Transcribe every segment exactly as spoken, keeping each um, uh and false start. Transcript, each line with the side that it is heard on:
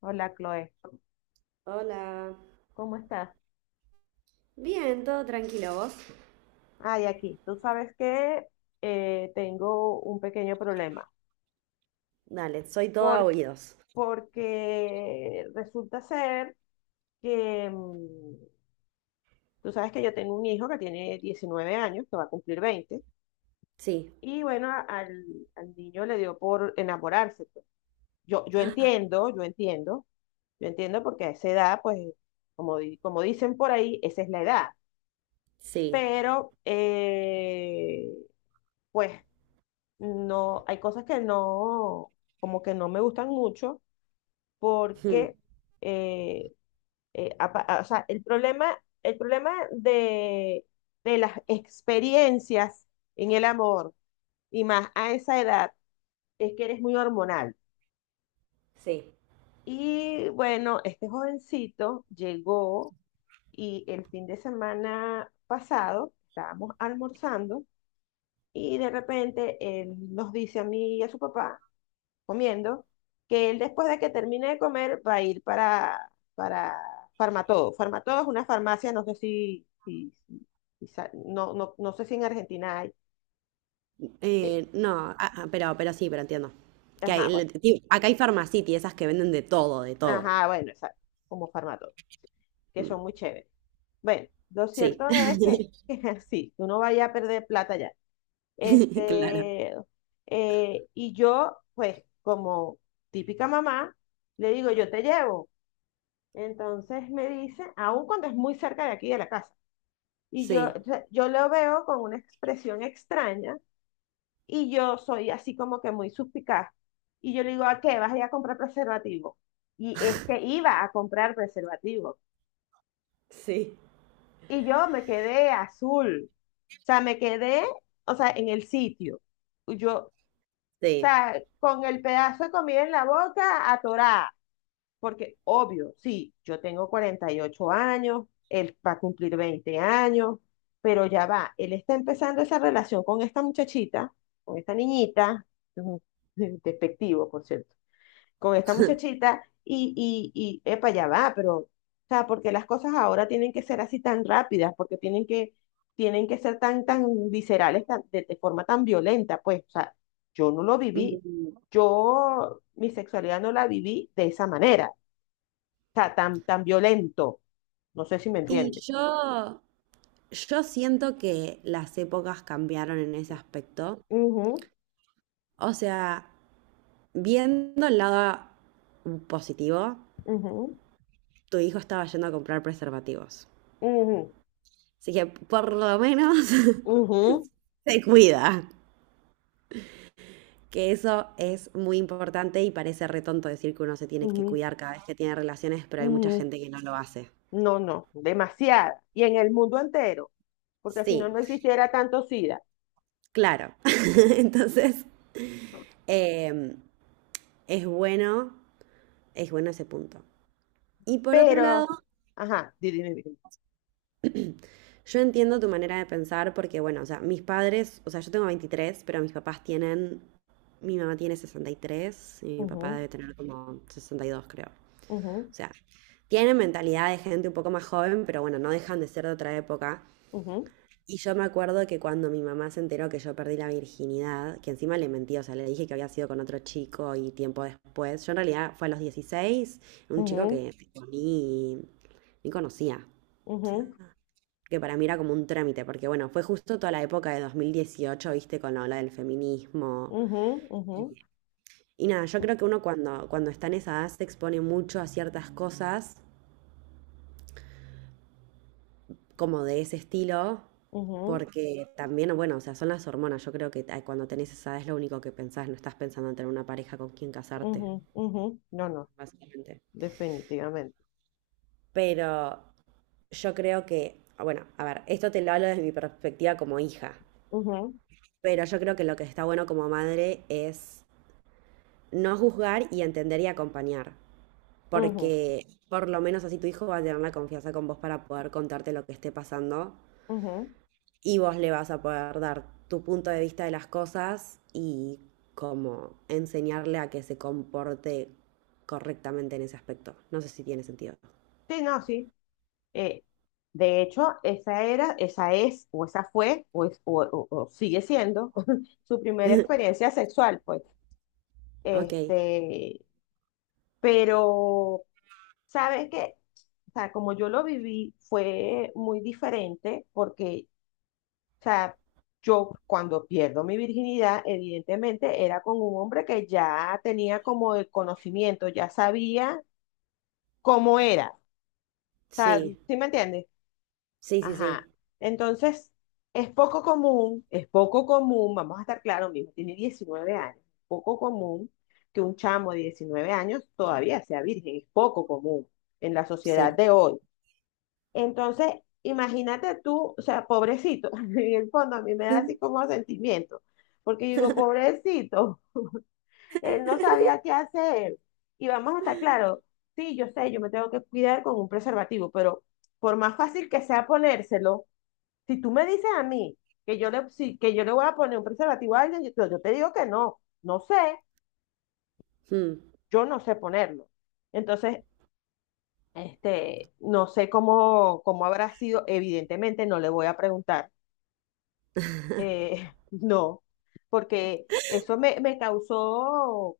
left: Hola, Chloe.
right: Hola.
left: ¿Cómo estás?
right: Bien, todo tranquilo, ¿vos?
left: Ay, aquí. Tú sabes que eh, tengo un pequeño problema.
right: Dale, soy toda
left: Por,
right: oídos.
left: porque resulta ser que mm, tú sabes que yo tengo un hijo que tiene diecinueve años, que va a cumplir veinte.
right: Sí.
left: Y bueno, a- al, al niño le dio por enamorarse, pues. Yo, yo entiendo, yo entiendo, yo entiendo porque a esa edad, pues, como, di- como dicen por ahí, esa es la edad.
right: Sí.
left: Pero, eh, pues no, hay cosas que no, como que no me gustan mucho
right: Mm.
left: porque, eh, eh, apa- a- o sea, el problema, el problema de, de las experiencias en el amor y más a esa edad es que eres muy hormonal.
right: Sí.
left: Y bueno, este jovencito llegó y el fin de semana pasado estábamos almorzando y de repente él nos dice a mí y a su papá comiendo, que él después de que termine de comer va a ir para, para Farmatodo. Farmatodo es una farmacia, no sé si, si- si- si sa- no, no, no sé si en Argentina hay. eh,
right: Eh, no. Ah, ah, pero, pero sí, pero entiendo. Que
left: ajá,
right: hay, le-
left: bueno,
right: ti- acá hay Farmacity, esas que venden de todo, de todo.
left: ajá, bueno, exacto, como Farmatodo, que
right: Mm.
left: son muy chéveres. Bueno, lo
right: Sí.
left: cierto es que, que sí, uno vaya a perder plata ya.
right: Claro.
left: Este, eh, y yo, pues, como típica mamá, le digo, yo te llevo. Entonces me dice, aun cuando es muy cerca de aquí de la casa, y yo,
right: Sí,
left: o sea, yo lo veo con una expresión extraña y yo soy así como que muy suspicaz. Y yo le digo, ¿a qué? ¿Vas a ir a comprar preservativo? Y es que iba a comprar preservativo.
right: sí,
left: Y yo me quedé azul, o sea, me quedé, o sea, en el sitio. Yo, o
right: sí.
left: sea, con el pedazo de comida en la boca, atorada. Porque, obvio, sí, yo tengo cuarenta y ocho años, él va a cumplir veinte años, pero ya va, él está empezando esa relación con esta muchachita, con esta niñita, ujú, despectivo, por cierto, con esta muchachita, y, y, y, epa, ya va, pero, o sea, porque las cosas ahora tienen que ser así tan rápidas, porque tienen que, tienen que ser tan, tan viscerales, tan- de, de forma tan violenta, pues, o sea, yo no lo viví,
right: Mm.
left: yo mi sexualidad no la viví de esa manera sea, tan, tan violento. No sé si me
right: Y
left: entiende.
right: yo, yo siento que las épocas cambiaron en ese aspecto.
left: Ujú,
right: O sea, viendo el lado positivo,
left: ujú,
right: tu hijo estaba yendo a comprar preservativos.
left: ujú,
right: Así que por lo menos
left: ujú,
right: se cuida. Que eso es muy importante y parece retonto decir que uno se tiene que
left: ujú,
right: cuidar cada vez que tiene relaciones, pero hay mucha
left: ujú.
right: gente que no lo hace.
left: No, no, demasiada. Y en el mundo entero, porque si no, no
right: Sí,
left: existiera tanto SIDA.
right: claro. Entonces, eh, es bueno, es bueno ese punto. Y por otro lado,
left: Pero, ajá, di- dime, dime.
right: yo entiendo tu manera de pensar porque, bueno, o sea, mis padres, o sea, yo tengo veintitrés, pero mis papás tienen, mi mamá tiene sesenta y tres y tres y mi papá
left: Ujú,
right: debe tener como sesenta y dos, creo. O
left: ujú,
right: sea, tienen mentalidad de gente un poco más joven, pero bueno, no dejan de ser de otra época.
left: ujú,
right: Y yo me acuerdo que cuando mi mamá se enteró que yo perdí la virginidad, que encima le mentí, o sea, le dije que había sido con otro chico y tiempo después, yo en realidad fue a los dieciséis, un chico
left: ujú,
right: que ni, ni conocía. O sea,
left: ujú,
right: que para mí era como un trámite, porque bueno, fue justo toda la época de dos mil dieciocho, viste, con la ola del feminismo.
left: ujú, ujú,
right: Y nada, yo creo que uno cuando, cuando está en esa edad se expone mucho a ciertas cosas como de ese estilo,
left: ujú,
right: porque también, bueno, o sea, son las hormonas. Yo creo que ah, cuando tenés esa edad es lo único que pensás, no estás pensando en tener una pareja con quien casarte,
left: ujú, ujú. No, no,
right: básicamente.
left: definitivamente.
right: Pero yo creo que, bueno, a ver, esto te lo hablo desde mi perspectiva como hija,
left: Ujú,
right: pero yo creo que lo que está bueno como madre es no juzgar y entender y acompañar,
left: ujú,
right: porque por lo menos así tu hijo va a tener la confianza con vos para poder contarte lo que esté pasando
left: ujú.
right: y vos le vas a poder dar tu punto de vista de las cosas y como enseñarle a que se comporte correctamente en ese aspecto. No sé si tiene sentido.
left: Sí, no, sí. Eh, de hecho, esa era, esa es, o esa fue, o, es- o- o- o sigue siendo su primera experiencia sexual, pues.
right: Ok,
left: Este, pero, ¿sabes qué? O sea, como yo lo viví, fue muy diferente porque, o sea, yo cuando pierdo mi virginidad, evidentemente era con un hombre que ya tenía como el conocimiento, ya sabía cómo era. O sea,
right: sí,
left: ¿sí me entiendes?
right: sí, sí, sí,
left: Ajá. Entonces, es poco común, es poco común, vamos a estar claros, mi hijo tiene diecinueve años, poco común que un chamo de diecinueve años todavía sea virgen, es poco común en la
right: sí.
left: sociedad de hoy. Entonces, imagínate tú, o sea, pobrecito, en el fondo a mí me da así como sentimiento, porque yo digo, pobrecito, él no sabía qué hacer. Y vamos a estar claros, sí, yo sé, yo me tengo que cuidar con un preservativo, pero por más fácil que sea ponérselo, si tú me dices a mí que yo le, si- que yo le voy a poner un preservativo a alguien, yo, yo te digo que no, no sé,
right: Mm,
left: yo no sé ponerlo. Entonces, este, no sé cómo, cómo habrá sido, evidentemente no le voy a preguntar, eh, no, porque eso me, me causó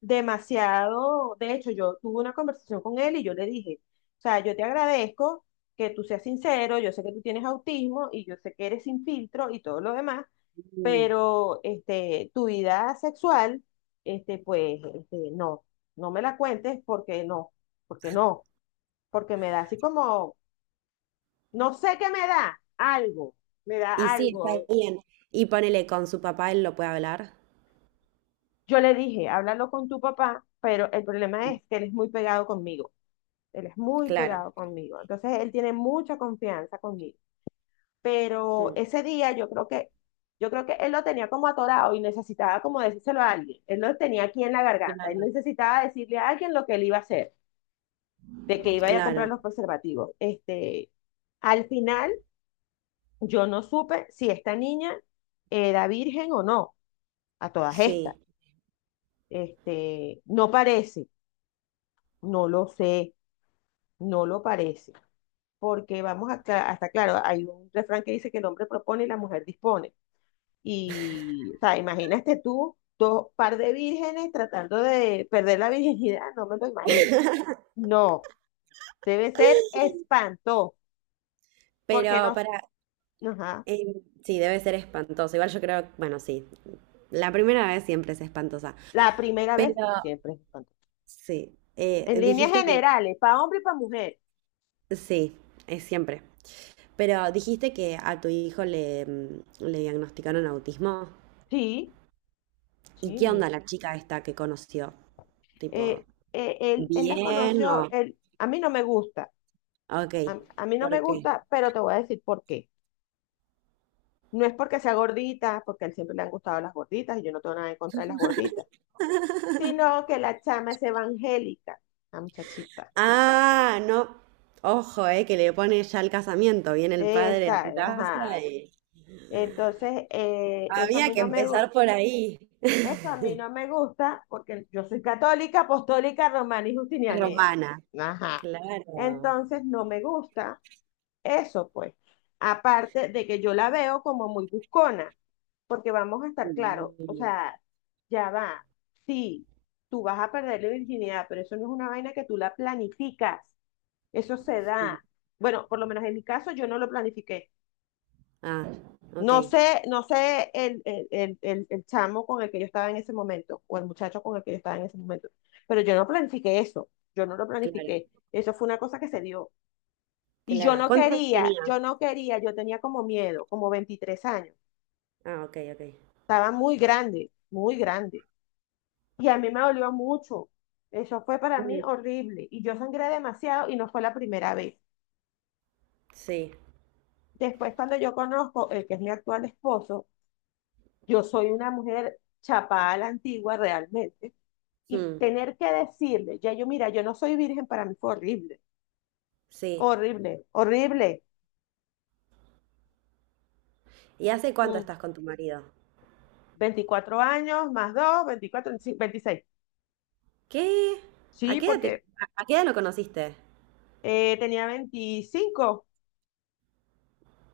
left: demasiado. De hecho, yo tuve una conversación con él y yo le dije, o sea, yo te agradezco que tú seas sincero, yo sé que tú tienes autismo y yo sé que eres sin filtro y todo lo demás,
right: mm.
left: pero este, tu vida sexual, este, pues, este, no, no me la cuentes porque no, porque no, porque me da así como, no sé qué me da, algo, me da
right: Y sí, está
left: algo.
right: bien. Y ponele con su papá, él lo puede hablar.
left: Yo le dije, háblalo con tu papá, pero el problema es que él es muy pegado conmigo, él es muy
right: Claro.
left: pegado conmigo, entonces él tiene mucha confianza conmigo. Pero
right: Mm.
left: ese día yo creo que, yo creo que él lo tenía como atorado y necesitaba como decírselo a alguien. Él lo tenía aquí en la garganta. Él
right: Claro.
left: necesitaba decirle a alguien lo que él iba a hacer, de que iba a ir a comprar
right: Claro,
left: los preservativos. Este, al final, yo no supe si esta niña era virgen o no, a todas estas.
right: sí.
left: Este, no parece, no lo sé, no lo parece. Porque vamos a, hasta claro, hay un refrán que dice que el hombre propone y la mujer dispone. Y, o sea, imagínate tú, dos par de vírgenes tratando de perder la virginidad, no me lo imagino. No, debe ser espanto, porque
right: Pero
left: nos,
right: para.
left: ajá,
right: Eh, sí, debe ser espantoso. Igual yo creo, bueno, sí, la primera vez siempre es espantosa.
left: la primera
right: Pero
left: vez siempre es espanto.
right: sí, eh,
left: En líneas
right: dijiste que,
left: generales, para hombre y para mujer.
right: sí, es siempre. Pero dijiste que a tu hijo le, mm, le diagnosticaron autismo.
left: Sí,
right: ¿Y
left: sí,
right: qué
left: mi.
right: onda la chica esta que conoció? Tipo,
left: eh, eh, Él, él las
right: ¿bien
left: conoció,
right: o...?
left: él, a mí no me gusta,
right: Ok,
left: a, a mí no me
right: ¿por qué?
left: gusta, pero te voy a decir por qué. No es porque sea gordita, porque a él siempre le han gustado las gorditas y yo no tengo nada en contra de las gorditas sino que la chama es evangélica, la muchachita.
right: Ah, no. Ojo, eh, que le pone ya el casamiento. Viene el padre a
left: Esa,
right: tu casa
left: ajá.
right: y...
left: Entonces, eh, eso a
right: Había
left: mí
right: que
left: no me
right: empezar
left: gusta.
right: por ahí.
left: Eso a mí no me gusta porque yo soy católica, apostólica, romana y justinianea.
right: Romana.
left: Ajá.
right: Claro.
left: Entonces, no me gusta eso, pues. Aparte de que yo la veo como muy buscona, porque vamos a estar claros, o
right: Mm,
left: sea, ya va. Sí, tú vas a perder la virginidad, pero eso no es una vaina que tú la planificas. Eso se
right: mm.
left: da. Bueno, por lo menos en mi caso, yo no lo planifiqué.
right: Ah, ok.
left: No sé, no sé el, el, el, el, el chamo con el que yo estaba en ese momento, o el muchacho con el que yo estaba en ese momento, pero yo no planifiqué eso, yo no lo
right: Claro,
left: planifiqué. Eso fue una cosa que se dio. Y yo
right: claro.
left: no
right: ¿Cuántos años
left: quería,
right: tenía?
left: yo no quería, yo tenía como miedo, como veintitrés años.
right: Ah, ok, ok.
left: Estaba muy grande, muy grande. Y a mí me dolió mucho. Eso fue para mí
right: Mm.
left: horrible. Y yo sangré demasiado y no fue la primera vez.
right: Sí,
left: Después, cuando yo conozco el que es mi actual esposo, yo soy una mujer chapada a la antigua realmente. Y
right: mm,
left: tener que decirle, ya yo, mira, yo no soy virgen, para mí fue horrible,
right: sí.
left: horrible, horrible.
right: ¿Y hace cuánto
left: Mm,
right: estás con tu marido?
left: veinticuatro años, más dos veinticuatro sí, veintiséis.
right: ¿Qué? ¿A
left: Sí,
right: qué edad te-
left: porque
right: a a qué edad lo conociste?
left: eh, tenía veinticinco,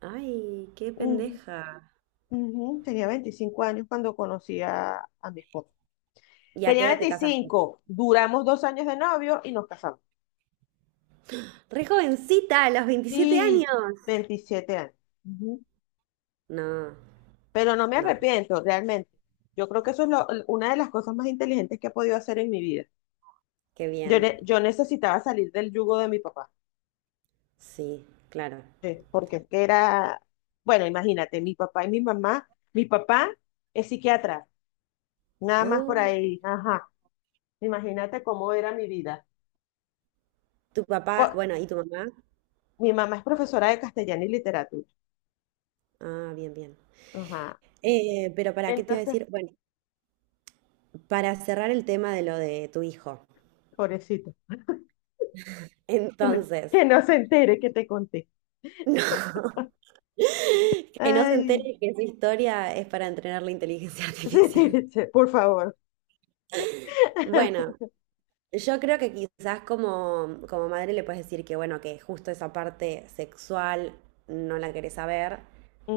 right: Ay, qué
left: ujú,
right: pendeja.
left: ujú, tenía veinticinco años cuando conocí a, a mi esposo.
right: ¿Y a qué
left: Tenía
right: edad te casaste?
left: veinticinco, duramos dos años de novio y nos casamos.
right: Re jovencita, a los veintisiete
left: Y
right: años.
left: veintisiete años. Ujú.
right: No,
left: Pero no me
right: no.
left: arrepiento, realmente. Yo creo que eso es lo- una de las cosas más inteligentes que he podido hacer en mi vida.
right: Qué
left: Yo,
right: bien.
left: ne- yo necesitaba salir del yugo de mi papá,
right: Sí, claro.
left: eh, porque es que era, bueno, imagínate, mi papá y mi mamá, mi papá es psiquiatra, nada más por
right: Oh,
left: ahí, ajá. Imagínate cómo era mi vida.
right: tu papá,
left: Po-
right: bueno, ¿y tu mamá?
left: Mi mamá es profesora de castellano y literatura,
right: Ah, bien, bien.
left: ajá.
right: Eh, pero ¿para qué te iba a
left: Entonces,
right: decir? Bueno, para cerrar el tema de lo de tu hijo.
left: pobrecito, que no,
right: Entonces,
left: que no se entere que te conté.
right: no, que no se
left: Ay,
right: entere que su historia es para entrenar la inteligencia
left: sí,
right: artificial.
left: por favor.
right: Bueno, yo creo que quizás como, como madre le puedes decir que, bueno, que justo esa parte sexual no la querés saber,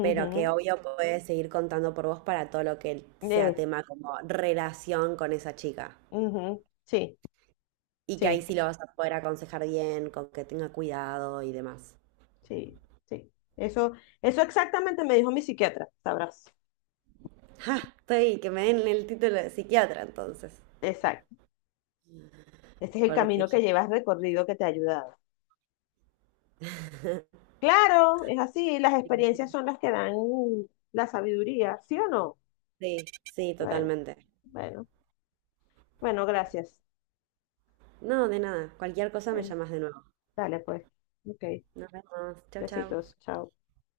right: pero que obvio puedes seguir contando por vos para todo lo que sea
left: Eso.
right: tema como relación con esa chica.
left: Ujú, sí,
right: Y que ahí
left: sí,
right: sí lo vas a poder aconsejar bien, con que tenga cuidado y demás.
left: sí, sí. Eso, eso exactamente me dijo mi psiquiatra, sabrás.
right: ¡Ja! Estoy, que me den el título de psiquiatra entonces.
left: Exacto. Este es el
right: Porque
left: camino que
right: yo-
left: llevas recorrido que te ha ayudado. Claro, es así, las experiencias son las que dan la sabiduría, ¿sí o no?
right: Sí, sí,
left: Bueno,
right: totalmente.
left: bueno, bueno, gracias.
right: No, de nada. Cualquier cosa me
left: Bueno,
right: llamas de nuevo.
left: dale pues. Ok,
right: Nos vemos. Chau, chau.
left: besitos, chao.